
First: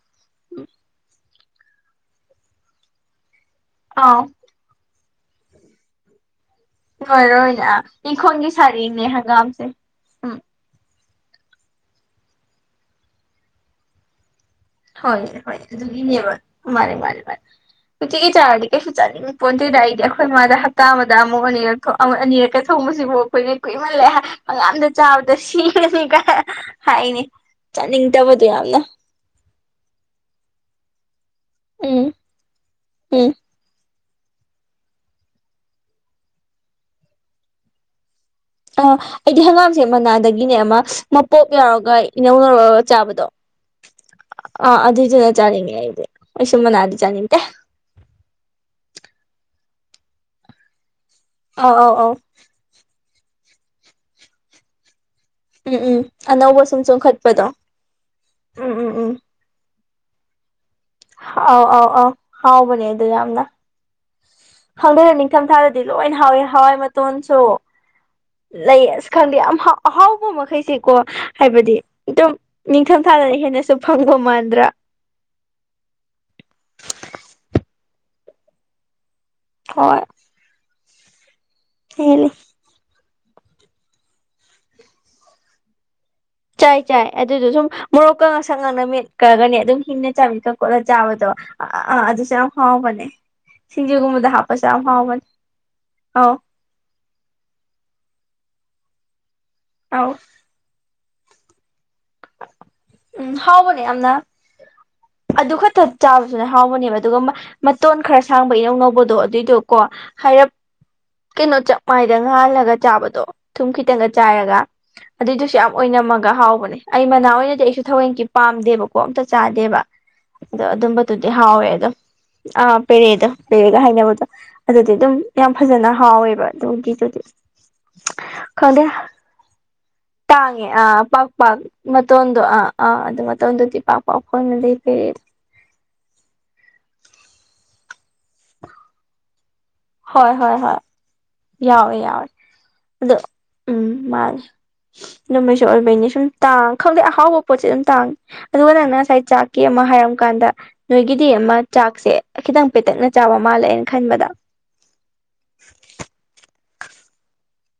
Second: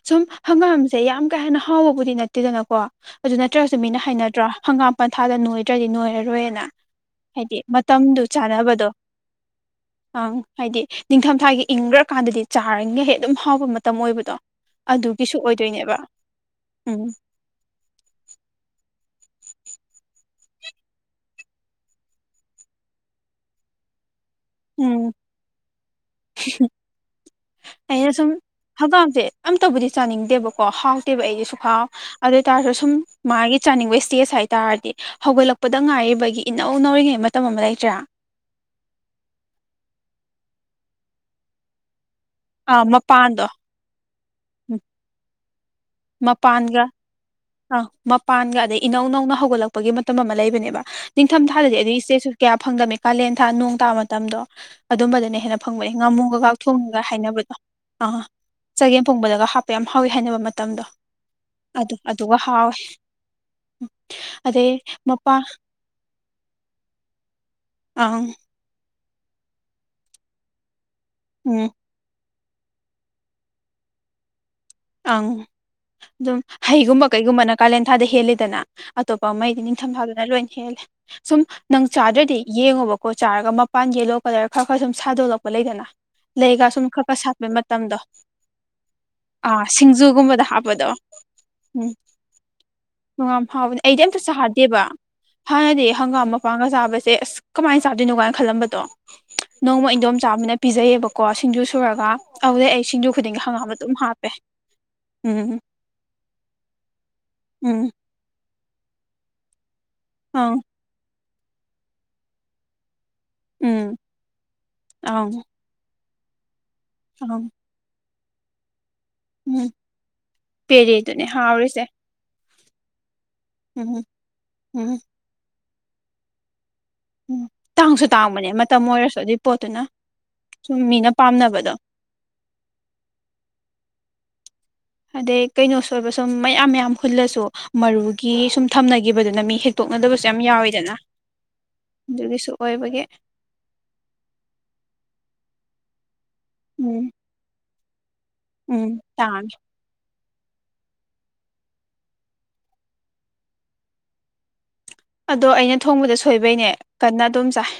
Speaker 2: ꯁꯨꯝ ꯍꯪꯒꯥꯝꯁꯦ ꯌꯥꯝ ꯀ ꯍꯦꯅ ꯍꯥꯎꯕꯕꯨꯗꯤ ꯅꯠꯇꯦꯗꯅꯀꯣ ꯑꯗꯨ ꯅꯠꯇ꯭ꯔꯒꯁꯨ ꯃꯤꯅ
Speaker 1: ꯑꯥꯎ
Speaker 2: ꯍꯥꯏꯅꯗ꯭ꯔꯥ ꯍꯪꯒꯥꯝ ꯄꯟꯊꯥꯗ ꯅꯣꯏꯗ꯭ꯔꯗꯤ ꯅꯣꯏꯔꯔꯣꯏꯅ ꯍꯥꯏꯗꯤ
Speaker 1: ꯂꯣꯏꯔꯣꯏꯅꯦ
Speaker 2: ꯃꯇꯝꯗꯨ
Speaker 1: ꯏꯪꯈꯣꯜꯒꯤ
Speaker 2: ꯆꯥꯅꯕꯗꯣ
Speaker 1: ꯁꯥꯔꯤꯅꯦ ꯍꯪꯒꯥꯝꯁꯦ
Speaker 2: ꯑꯪ
Speaker 1: ꯎꯝ
Speaker 2: ꯍꯥꯏꯗꯤ ꯅꯤꯡꯊꯝꯊꯥꯒꯤ ꯏꯪꯈ꯭ꯔꯀꯥꯟꯗꯗꯤ ꯆꯥꯔꯤꯉꯩ ꯍꯦꯛ ꯑꯗꯨꯝ ꯍꯥꯎꯕ ꯃꯇꯝ ꯑꯣꯏꯕꯗꯣ
Speaker 1: ꯍ
Speaker 2: ꯑꯗꯨꯒꯤꯁꯨ
Speaker 1: ꯍ
Speaker 2: ꯑꯣꯏꯗꯣꯏꯅꯦꯕ
Speaker 1: ꯑꯗꯨꯒꯤꯕ ꯃꯥꯅꯤꯦ
Speaker 2: ꯎꯝ
Speaker 1: ꯃꯥꯔꯦ ꯃꯥꯦ ꯑꯗꯨ ꯆꯥꯀꯦ ꯆꯠꯅꯤꯡꯉ ꯄꯣꯟꯁꯤꯗ ꯑꯩꯗꯤ ꯑꯩꯈꯣꯏ ꯃꯥꯗ ꯍꯞꯇꯥ ꯑꯃꯗ ꯑꯃꯨꯛ ꯑꯅꯤꯔꯛ ꯑꯅꯤꯔꯛꯀ ꯊꯣꯡꯕꯁꯤꯕꯨ ꯑꯩꯈꯣꯏꯗꯤ ꯀꯨꯏꯃꯜꯂꯦ ꯑꯉꯥꯝꯗ
Speaker 2: ꯎꯝ
Speaker 1: ꯆꯥꯕꯗ ꯁꯤꯔꯁꯤ ꯀ ꯍꯥꯏꯅꯤ ꯆꯥꯅꯤꯡꯗꯕꯗꯣ ꯌꯥꯝꯅ
Speaker 2: ꯑꯝꯇꯧꯕꯗꯤ ꯆꯥꯅꯤꯡꯗꯦꯕꯀꯣ ꯍꯥꯎꯇꯦꯕ ꯑꯩꯗꯤꯁꯨ ꯍꯥꯎ
Speaker 1: ꯎꯝ
Speaker 2: ꯑꯗꯨ ꯑꯣꯏ ꯇꯔꯁꯨ ꯁꯨꯝ
Speaker 1: ꯎꯝ
Speaker 2: ꯃꯥꯒꯤ ꯅꯤꯡꯕ ꯏꯁꯇꯦꯖ ꯍꯥꯏ ꯇꯥꯔꯗꯤ ꯍꯧꯒꯠꯂꯛꯄꯗ ꯉꯥꯏꯔꯤꯕꯒꯤ ꯏꯅꯧ ꯅꯧꯔꯤꯉꯩ ꯃꯇꯝ ꯑꯃ ꯂꯩꯇ꯭ꯔꯥ
Speaker 1: ꯑꯥ ꯑꯩꯗꯤ ꯍꯪꯒꯥꯝꯁꯦ ꯃꯅꯥꯗꯒꯤꯅꯦ ꯑꯃ ꯃꯄꯣꯞ ꯌꯥꯎꯔꯒ ꯏꯅꯧ ꯅꯔꯒ
Speaker 2: ꯑꯥ
Speaker 1: ꯆꯥꯕꯗꯣ
Speaker 2: ꯃꯄꯥꯟꯗꯣ
Speaker 1: ꯑꯥ ꯑꯗꯨꯏꯗꯨꯅ ꯆꯥꯅꯤꯡꯉ ꯦ ꯁꯨꯃꯅꯥꯗꯖ ꯅꯤꯡꯇ
Speaker 2: ꯑ ꯃꯄꯥꯟꯒ ꯑꯗꯩ ꯏꯅꯧ ꯅꯧꯅ ꯍꯧꯒꯠꯂꯛꯄꯒꯤ ꯃꯇꯝ ꯑꯃ ꯂꯩꯕꯅꯦꯕ ꯅꯤꯡꯊꯝꯊꯥꯗꯗꯤ
Speaker 1: ꯑꯧ ꯑꯧ
Speaker 2: ꯑꯗꯨꯒꯤ
Speaker 1: ꯑꯧ
Speaker 2: ꯏꯁꯇꯦꯁꯨ ꯀꯌꯥ ꯐꯪꯗꯝꯃꯤ ꯀꯥꯂꯦꯟ ꯊꯥ ꯅꯣꯡ ꯇꯥ ꯃꯇꯝꯗꯣ ꯑꯗꯨꯝꯕꯗ ꯍꯦꯟꯅ
Speaker 1: ꯎꯝ
Speaker 2: ꯐꯪꯕꯅꯤ
Speaker 1: ꯎꯝ
Speaker 2: ꯉꯥꯃꯣꯒ ꯀ
Speaker 1: ꯑꯅꯧꯕ ꯁꯨꯝ
Speaker 2: ꯊꯣꯡꯒ
Speaker 1: ꯆꯣꯡꯈꯠꯄꯗꯣ
Speaker 2: ꯍꯥꯏꯅꯕꯗꯣ ꯑ
Speaker 1: ꯎꯝ ꯎꯝ
Speaker 2: ꯆꯒꯦꯝ
Speaker 1: ꯎꯝ
Speaker 2: ꯐꯣꯡꯕꯗꯒ ꯍꯥ ꯌꯥꯝ ꯍꯥꯎꯋꯤ ꯍꯥꯏꯅꯕ ꯃꯇꯝꯗꯣ
Speaker 1: ꯑꯧ ꯑꯧ
Speaker 2: ꯑꯗꯨꯗ
Speaker 1: ꯍꯥꯎꯕꯅꯦ ꯑꯗꯨ ꯌꯥꯝꯅ
Speaker 2: ꯑꯗꯩ
Speaker 1: ꯈꯪꯗꯅ
Speaker 2: ꯃꯄꯥꯟ
Speaker 1: ꯅꯤꯡꯊꯝ ꯊꯥꯗꯗꯤ ꯂꯣꯏ ꯍꯥꯎꯋꯦ ꯍꯋꯥꯏ ꯃꯇꯣꯟꯁꯨ
Speaker 2: ꯑꯪ
Speaker 1: ꯂꯩ ꯑ ꯈꯪꯗꯦ ꯌꯥꯝ ꯑꯍꯥꯎꯕ ꯃꯈꯩꯁꯦꯀꯣ
Speaker 2: ꯎꯝ
Speaker 1: ꯍꯥꯏꯕꯗꯤ ꯑꯗꯨꯝ ꯅꯤꯡꯊꯝ ꯊꯥꯗꯅ ꯍꯦꯟꯅꯁꯨ ꯐꯪꯕ ꯃꯥꯟꯗ꯭ꯔꯥ
Speaker 2: ꯑꯪ ꯑꯗꯨꯝ ꯍꯩꯒꯨꯝꯕ ꯀꯩꯒꯨꯝꯕꯅ ꯀꯥꯂꯦꯟ ꯊꯥꯗ ꯍꯦꯜꯂꯤꯗꯅ ꯑꯇꯣꯞꯄ ꯃꯩꯗꯤ
Speaker 1: ꯍꯣꯏ
Speaker 2: ꯅꯤꯡꯊꯝꯊꯥꯗꯅ ꯂꯣꯏꯅ ꯍꯦꯜꯂꯦ ꯁꯨꯝ ꯅꯪ
Speaker 1: ꯍꯦꯜꯂꯤ
Speaker 2: ꯆꯥꯗ꯭ꯔꯗꯤ ꯌꯦꯡꯉꯣꯕꯀꯣ ꯀꯣ ꯆꯥꯔꯒ ꯃꯄꯥꯟ ꯌꯦꯂꯣ ꯀꯂꯔ ꯈꯔ ꯈꯔ ꯁꯨꯝ ꯁꯥꯗꯣꯛꯂꯛꯄ ꯂꯩꯗꯅ ꯂꯩꯒ
Speaker 1: ꯆꯥꯏ
Speaker 2: ꯁꯨꯝ ꯈꯔ
Speaker 1: ꯆꯥꯏ
Speaker 2: ꯈꯔ
Speaker 1: ꯑꯗꯨꯗꯣ
Speaker 2: ꯁꯥꯠꯄꯩ
Speaker 1: ꯁꯨꯝ
Speaker 2: ꯃꯇꯝꯗꯣ
Speaker 1: ꯃꯣꯔꯣꯛꯀ ꯉ ꯁꯪ ꯉꯅ ꯃꯦꯠꯀ
Speaker 2: ꯑꯥ
Speaker 1: ꯑꯗꯨꯝ ꯍꯤꯡ
Speaker 2: ꯁꯤꯡꯖꯨꯒꯨꯝꯕꯗ
Speaker 1: ꯆꯕꯤꯣꯂ
Speaker 2: ꯍꯥꯞꯄꯗꯣ
Speaker 1: ꯆꯥꯕꯗꯣ ꯑ
Speaker 2: ꯎꯝ
Speaker 1: ꯑꯥ ꯑꯗꯨꯁꯨ ꯌꯥꯝ ꯍꯥꯎꯕꯅꯦ
Speaker 2: ꯌꯥꯝ ꯍꯥꯎꯕꯅꯦ ꯑꯩꯗꯤ ꯑꯝꯇ
Speaker 1: ꯁꯤꯡꯖꯨꯒꯨꯝꯕꯗ ꯍ ꯍꯥꯁ ꯌꯥꯝ
Speaker 2: ꯆꯥꯗꯦꯕ
Speaker 1: ꯍꯥꯎꯃ
Speaker 2: ꯍꯥꯟꯅꯗꯤ ꯍꯪꯒꯥꯝ ꯃꯄꯥꯡꯒ ꯆꯥꯕꯁꯦ ꯑꯁ ꯀꯃꯥꯏꯅ ꯆꯥꯗꯣꯏꯅꯣ ꯀꯥꯏꯅ ꯈꯜꯂꯝꯕ ꯑꯗꯣ ꯅꯣꯡꯃ
Speaker 1: ꯑꯧ
Speaker 2: ꯏꯟꯗꯣꯝ ꯆꯥꯕꯅ ꯄꯤꯖꯩꯌꯦꯕꯀꯣ ꯁꯤꯡꯖꯨ ꯁꯨꯔꯒ ꯑꯗꯨꯗꯦ ꯑꯩ ꯁꯤꯡꯖꯨ
Speaker 1: ꯎꯝ
Speaker 2: ꯈꯨꯗꯤꯡꯒꯤ ꯍꯪꯒꯥꯝ
Speaker 1: ꯍꯥꯎꯕꯅꯦ
Speaker 2: ꯑꯗꯨꯝ
Speaker 1: ꯌꯥꯝꯅ
Speaker 2: ꯍꯥꯞ
Speaker 1: ꯑꯗꯨ ꯈꯛꯇ ꯆꯥꯕꯁꯨꯅꯦ ꯍꯥꯎꯕꯅꯦꯕ ꯑꯗꯨꯒ
Speaker 2: ꯎꯝ
Speaker 1: ꯃꯇꯣꯟ ꯈꯔ ꯑꯥꯡꯕ ꯏꯅꯧ ꯅꯧꯕꯗꯣ ꯑꯗꯨꯏꯗꯨꯣꯀꯣ ꯍꯥꯏꯔꯞ
Speaker 2: ꯑꯪ
Speaker 1: ꯀꯩꯅꯣ ꯆꯞ ꯃꯥꯏꯗ ꯉꯥꯜꯂꯒ ꯆꯥꯕꯗꯣ ꯊꯨꯝ
Speaker 2: ꯎꯝ
Speaker 1: ꯈꯤꯇꯪꯒ ꯆꯥꯏꯔꯒ
Speaker 2: ꯑꯪ
Speaker 1: ꯑꯗꯨꯏꯗꯨꯁꯨ ꯌꯥꯝ ꯑꯣꯏꯅꯝꯃꯒ ꯍꯥꯎꯕꯅꯦ ꯑꯩ ꯃꯅꯥ
Speaker 2: ꯑꯪ
Speaker 1: ꯑꯣꯏꯅꯗꯤ ꯑꯩꯁꯨ ꯊꯋꯦꯟꯒꯤ ꯄꯥꯝꯗꯦꯕꯣ ꯀꯣꯛ ꯑꯝꯇ
Speaker 2: ꯎꯝ
Speaker 1: ꯆꯥꯗꯦꯕ ꯑꯗꯣ
Speaker 2: ꯄꯦꯔꯦꯗꯨꯅꯦ
Speaker 1: ꯑꯗꯨꯝꯕꯗꯨꯗꯤ ꯍꯥꯎꯋꯦ
Speaker 2: ꯍꯥꯎꯔꯤꯁꯦ
Speaker 1: ꯑꯗꯣ ꯄꯦꯔꯦꯗ ꯂꯩꯔꯒ
Speaker 2: ꯎꯝ
Speaker 1: ꯍꯥꯏꯅꯕꯗꯣ ꯑꯗꯨꯗꯤ
Speaker 2: ꯎꯝ
Speaker 1: ꯑꯗꯨꯝ ꯌꯥꯝ ꯐꯖꯅ ꯍꯥꯎꯋꯦꯕ ꯑꯗꯨꯒꯤꯗꯨꯗꯤ
Speaker 2: ꯎꯝ ꯇꯥꯡꯁꯨ ꯇꯥꯡꯕꯅꯦ ꯃꯇꯝ
Speaker 1: ꯈꯪꯗꯦ
Speaker 2: ꯑꯣꯏꯔꯁꯨ ꯑꯗꯨꯏ ꯄꯣꯠꯇꯨꯅ
Speaker 1: ꯇꯥꯡꯉꯦ
Speaker 2: ꯁꯨꯝ
Speaker 1: ꯑꯥ
Speaker 2: ꯃꯤꯅ
Speaker 1: ꯄꯥꯛꯄꯥꯛꯥꯛ
Speaker 2: ꯄꯥꯝꯅꯕꯗꯣ
Speaker 1: ꯃꯇꯣꯟꯗꯣ ꯑꯥ ꯑꯥ ꯑꯗꯨ ꯃꯇꯣꯟꯗꯨꯗꯤ ꯄꯥꯛ ꯄꯥꯛ ꯐꯣꯟꯅ ꯂꯩꯇꯦ
Speaker 2: ꯑꯗꯩ ꯀꯩꯅꯣꯁꯨ ꯑꯣꯏꯕ ꯁꯨꯝ ꯃꯌꯥꯝ ꯃꯌꯥꯝ ꯍꯨꯜꯂꯁꯨ ꯃꯔꯨꯒꯤ ꯁꯨꯝ ꯊꯝꯅꯈꯤꯕꯗꯨꯅ ꯃꯤ ꯍ ꯇꯣꯛꯅꯗꯕꯁꯨ
Speaker 1: ꯍꯣꯏ
Speaker 2: ꯌꯥꯝ
Speaker 1: ꯍꯣꯏ ꯍꯣꯏ
Speaker 2: ꯌꯥꯎꯋꯤꯗꯅ
Speaker 1: ꯌꯥꯎꯋꯦ ꯌꯥꯎꯋꯦ
Speaker 2: ꯑꯗꯨꯒꯤꯁꯨ ꯑꯣꯏꯕꯒꯤ
Speaker 1: ꯑꯗꯣ ꯎꯝ ꯃꯥꯂ ꯅꯃꯩꯁꯨ ꯑꯣꯏꯕꯩꯅꯤ ꯁꯨꯝ ꯇꯥꯡ ꯈꯪꯗꯦ
Speaker 2: ꯎꯝ
Speaker 1: ꯑꯍꯥꯎꯕ ꯄꯣꯠꯁꯦ ꯑꯗꯨꯝ ꯇꯥꯡꯉ ꯑꯗꯨꯒ ꯅꯪꯅ
Speaker 2: ꯎꯝ
Speaker 1: ꯉꯁꯥꯏ
Speaker 2: ꯇꯥꯡꯉꯦ
Speaker 1: ꯆꯥꯛꯀꯤ ꯑꯃ ꯍꯥꯏꯔ ꯀꯥꯟꯗ ꯅꯣꯏꯒꯤꯗꯤ ꯑꯃ ꯆꯥꯛꯁꯦ ꯈꯤꯇꯪ ꯄꯦꯇꯛꯅ ꯆꯥꯕ ꯃꯥꯜꯂꯦꯅ ꯈꯟꯕꯗ
Speaker 2: ꯑꯗꯣ ꯑꯩꯅ ꯊꯣꯡꯕꯗ ꯁꯣꯏꯕꯩꯅꯦ ꯀꯟꯅ ꯑꯗꯨꯝ ꯆꯥꯏ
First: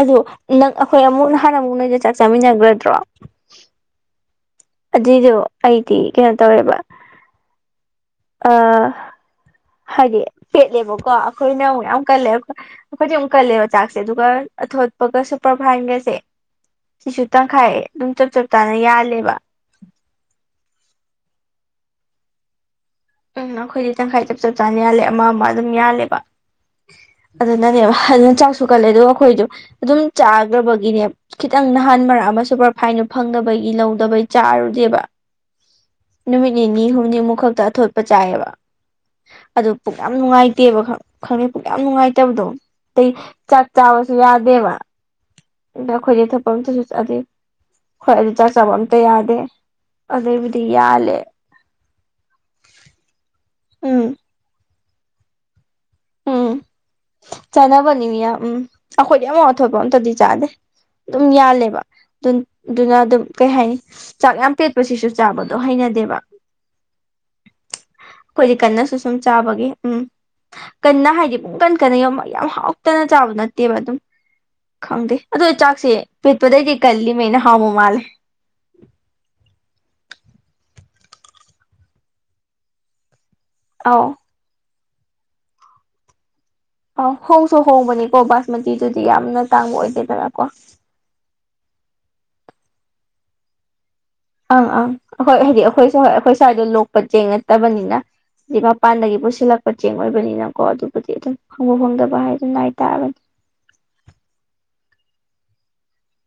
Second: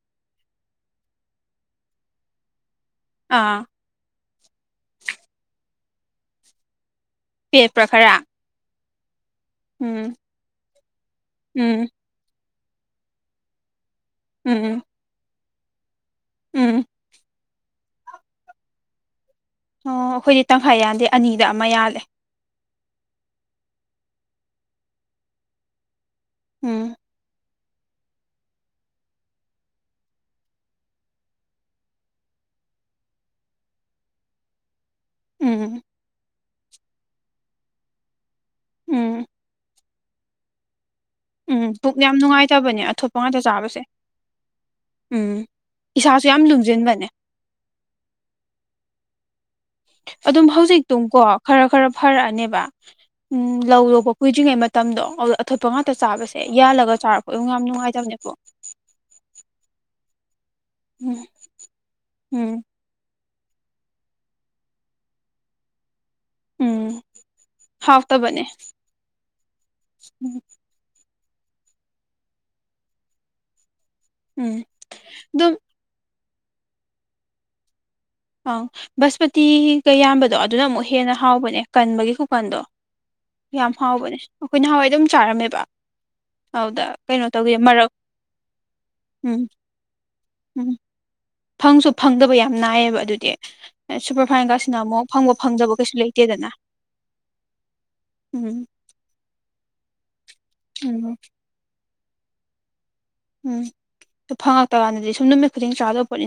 Speaker 1: ꯑꯗꯣ ꯅꯪ ꯑꯩꯈꯣꯏ ꯑꯃꯨꯛ ꯅꯍꯥꯟ ꯑꯃꯨꯛ ꯅꯣꯏꯗ ꯆꯥꯛ ꯆꯥꯃꯤꯟꯅꯒ꯭ꯔꯗ꯭ꯔꯣ
Speaker 2: ꯑꯥ
Speaker 1: ꯑꯗꯨꯏꯗꯣ ꯑꯩꯗꯤ ꯀꯩꯅꯣ ꯇꯧꯋꯦꯕ
Speaker 2: ꯄꯦꯠꯄ꯭ꯔ ꯈꯔ ꯎꯝ
Speaker 1: ꯍꯥꯏꯗꯤ ꯄꯦꯠꯂꯦꯕꯀꯣ ꯑꯩꯈꯣꯏꯅ ꯑꯃꯨꯛ
Speaker 2: ꯎꯝ
Speaker 1: ꯌꯥꯝ ꯀꯜꯂꯦ ꯑꯩꯈꯣ ꯑꯩꯈꯣꯏꯗꯤ ꯑꯃꯨꯛ ꯀꯜꯂꯦꯕ ꯆꯥꯛꯁ ꯁꯦ ꯑꯗꯨꯒ
Speaker 2: ꯎꯝ ꯎꯝ
Speaker 1: ꯑꯊꯣꯠꯄꯒ ꯁꯨꯄꯔꯐꯥꯏꯟꯒꯁꯦ
Speaker 2: ꯎꯝ
Speaker 1: ꯁꯤꯁꯨ ꯇꯪꯈꯥꯏ ꯑꯗꯨꯝ ꯆꯞ ꯆꯞ ꯆꯥꯅ ꯌꯥꯜꯂꯦꯕ
Speaker 2: ꯑꯣ ꯑꯩꯈꯣꯏꯗꯤ ꯇꯪꯈꯥꯏ ꯌꯥꯟꯗꯦ ꯑꯅꯤꯗ ꯑꯃ ꯌꯥꯜꯂꯦ
Speaker 1: ꯎꯝ ꯑꯩꯈꯣꯏꯗꯤ ꯇꯪꯈꯥꯏ ꯆꯞ ꯆꯞ ꯆꯥꯅ ꯌꯥꯜꯂꯦ ꯑꯃ ꯑꯃ ꯑꯗꯨꯝ ꯌꯥꯜꯂꯦꯕ
Speaker 2: ꯎꯝ
Speaker 1: ꯑꯗꯨꯅꯅꯦꯕ ꯑꯗꯨꯅ ꯆꯥꯛꯁꯨ ꯀꯜꯂꯦ ꯑꯗꯨꯒ ꯑꯩꯈꯣꯏꯗꯨ ꯑꯗꯨꯝ ꯆꯥꯒ꯭ꯔꯕꯒꯤꯅꯦ ꯈꯤꯇꯪ ꯅꯍꯥꯟ ꯃꯔꯛ ꯑꯃ ꯁꯨꯄꯔ ꯐꯥꯏꯟꯗꯨ ꯐꯪꯗꯕꯒꯤ ꯂꯧꯗꯕꯩ ꯆꯥꯔꯨꯗꯦꯕ
Speaker 2: ꯎꯝ
Speaker 1: ꯅꯨꯃꯤꯠ ꯅꯤꯅꯤ ꯍꯨꯝꯅꯤꯃꯨꯛ ꯈꯛꯇ ꯑꯊꯣꯠꯄ ꯆꯥꯏꯑꯦꯕ
Speaker 2: ꯎꯝ
Speaker 1: ꯑꯗꯨ ꯄꯨꯛ ꯌꯥꯝ ꯅꯨꯡꯉꯥꯏꯇꯦꯕ ꯈꯪ ꯈꯪꯗꯦ
Speaker 2: ꯎꯝ
Speaker 1: ꯄꯨꯛ ꯌꯥꯝ ꯅꯨꯡꯉꯥꯏꯇꯕꯗꯣ
Speaker 2: ꯅꯨꯡꯉꯥꯏꯇꯕꯅꯦ
Speaker 1: ꯑꯇꯩ
Speaker 2: ꯑꯊꯣꯠꯄ ꯉꯥꯛꯇ
Speaker 1: ꯆꯥꯛ
Speaker 2: ꯆꯥꯕꯁꯦ
Speaker 1: ꯆꯥꯕꯁꯨ ꯌꯥꯗꯦꯕ
Speaker 2: ꯎꯝ
Speaker 1: ꯑꯗ ꯑꯩꯈꯣꯏꯗꯤ
Speaker 2: ꯏꯁꯥꯁꯨ ꯌꯥꯝ
Speaker 1: ꯊꯣꯠꯄ ꯑꯝꯇꯁꯨ
Speaker 2: ꯂꯨꯝꯁꯤꯟꯕꯅꯦ
Speaker 1: ꯆꯥꯗꯦ ꯍꯣꯏ ꯑꯗꯨ ꯆꯥꯛ ꯆꯥꯕ ꯑꯝꯇ ꯌꯥꯗꯦ
Speaker 2: ꯑꯗꯨꯝ
Speaker 1: ꯑꯗꯩꯕꯨꯗꯤ ꯌꯥꯜꯂꯦ
Speaker 2: ꯍꯧꯖꯤꯛꯇꯨꯝꯀꯣ ꯈꯔ ꯈꯔ ꯐꯔꯛꯑꯅꯦꯕ ꯎꯝ ꯂꯧ
Speaker 1: ꯎꯝ
Speaker 2: ꯂꯣꯛꯄ ꯀꯨꯏꯗ꯭ꯔꯤꯉꯩ ꯃꯇꯝꯗꯣ ꯑꯧꯗ ꯑꯊꯣꯠ ꯄ ꯉꯥꯛꯇ ꯆꯥꯕꯁꯦ
Speaker 1: ꯎꯝ
Speaker 2: ꯌꯥꯜꯂꯒ ꯆꯥꯔꯛꯄꯩ ꯌꯣꯡ ꯌꯥꯝ
Speaker 1: ꯆꯥꯅꯕꯅꯤ
Speaker 2: ꯅꯨꯡꯉꯥꯏꯇꯕꯅꯦ ꯄꯨꯛ
Speaker 1: ꯃꯤꯌꯥꯝ ꯎꯝ ꯑꯩꯈꯣꯏꯗꯤ ꯑꯃꯥꯎ ꯑꯊꯣꯠꯄ ꯑꯝꯇꯗꯤ ꯆꯥꯗꯦ ꯑꯗꯨꯝ ꯌꯥꯜꯂꯦꯕ ꯑꯗꯨ
Speaker 2: ꯎꯝ
Speaker 1: ꯑꯗꯨꯅ ꯑꯗꯨꯝ ꯀꯩ ꯍꯥꯏꯅꯤ ꯆꯥꯛ ꯌꯥꯝ ꯄꯦꯠꯄꯁꯤꯁꯨ ꯆꯥꯕꯗꯣ ꯍꯩꯅꯗꯦꯕ
Speaker 2: ꯎꯝ ꯍꯥꯎꯇꯕꯅꯦ
Speaker 1: ꯑꯩꯈꯣꯏꯗꯤ ꯀꯟꯅꯁꯨ ꯁꯨꯝ ꯆꯥꯕꯒꯤ ꯎꯝ ꯀꯟꯅ ꯍꯥꯏꯗꯤ ꯄꯨꯡ ꯀꯟ ꯀꯟꯅ ꯌꯣꯝ ꯌꯥꯝ ꯍꯥꯎꯇꯅ ꯆꯥꯕꯗꯣ ꯅꯠꯇꯦꯕ ꯑꯗꯨꯝ
Speaker 2: ꯎꯝ
Speaker 1: ꯈꯪꯗꯦ ꯑꯗꯨ
Speaker 2: ꯑꯗꯨꯝ
Speaker 1: ꯑꯩ ꯆꯥꯛꯁꯦ ꯄꯦꯠꯄꯗꯩꯗꯤ ꯀꯜꯂꯤꯃꯩꯅ ꯍꯥꯎꯕ ꯃꯥꯜꯂꯦ
Speaker 2: ꯑꯪ ꯕꯁꯄꯇꯤꯒ ꯌꯥꯝꯕꯗꯣ ꯑꯗꯨꯅ ꯑꯃꯨꯛ ꯍꯦꯟꯅ ꯍꯥꯎꯕꯅꯦ ꯀꯟꯕꯒꯤ ꯈꯨꯀꯟꯗꯣ ꯌꯥꯝ
Speaker 1: ꯑꯧ
Speaker 2: ꯍꯥꯎꯕꯅꯦ ꯑꯩꯈꯣꯏ ꯅꯍꯥꯟꯋꯥꯏ ꯗꯨꯝ ꯆꯥꯔꯝꯃꯦꯕ ꯑꯗꯨꯗ
Speaker 1: ꯑꯣ
Speaker 2: ꯀꯩꯅꯣ ꯇꯧꯒꯤ
Speaker 1: ꯍꯣꯡꯁꯨ
Speaker 2: ꯃꯔꯛ
Speaker 1: ꯍꯣꯡꯕꯅꯤꯀꯣ ꯕꯥꯁꯃꯇꯤꯗꯨꯗꯤ ꯌꯥꯝꯅ
Speaker 2: ꯎꯝ
Speaker 1: ꯇꯥꯡꯕ ꯑꯣꯏꯗꯦꯗꯅ
Speaker 2: ꯎꯝ ꯐꯪꯁꯨ ꯐꯪꯗꯕ ꯌꯥꯝ ꯅꯥꯏꯌꯦꯕ ꯑꯗꯨꯗꯤ
Speaker 1: ꯑꯪ
Speaker 2: ꯁꯨꯄꯔꯐꯥꯏꯟꯒꯁꯤꯅ
Speaker 1: ꯑꯪ
Speaker 2: ꯑꯃꯨꯛ ꯐꯪꯕ
Speaker 1: ꯍꯣꯏ ꯍꯥꯏꯗꯤ
Speaker 2: ꯐꯪꯗꯕ ꯀꯩꯁꯨ
Speaker 1: ꯑꯩꯈꯣꯏꯁꯨ ꯍ ꯑꯩꯈꯣꯏ
Speaker 2: ꯂꯩꯇꯦꯗꯅ
Speaker 1: ꯁ꯭ꯋꯥꯏꯗ ꯂꯣꯛꯄ ꯆꯦꯡ ꯅꯠꯇꯕꯅꯤꯅ ꯗꯤ
Speaker 2: ꯎꯝ
Speaker 1: ꯃꯄꯥꯟꯗꯒꯤ ꯄꯨꯁꯤꯜꯂꯛꯄ ꯆꯦꯡ ꯑꯣꯏꯕꯅꯤꯅꯀꯣ ꯑꯗꯨꯕꯨꯗꯤ
Speaker 2: ꯎꯝ
Speaker 1: ꯑꯗꯨꯝ ꯐꯪꯕ ꯐꯪꯗꯕ ꯍꯥꯏꯗꯨ ꯅꯥꯏꯇꯥꯕꯅꯤ
Speaker 2: ꯎꯝ ꯗꯨ ꯐꯪꯉꯛꯇꯀꯥꯟꯗꯗꯤ ꯁꯨꯝ ꯅꯨꯃꯤꯠ ꯈꯨꯗꯤꯡ ꯆꯥꯗꯧ ꯄꯣꯠꯅꯤ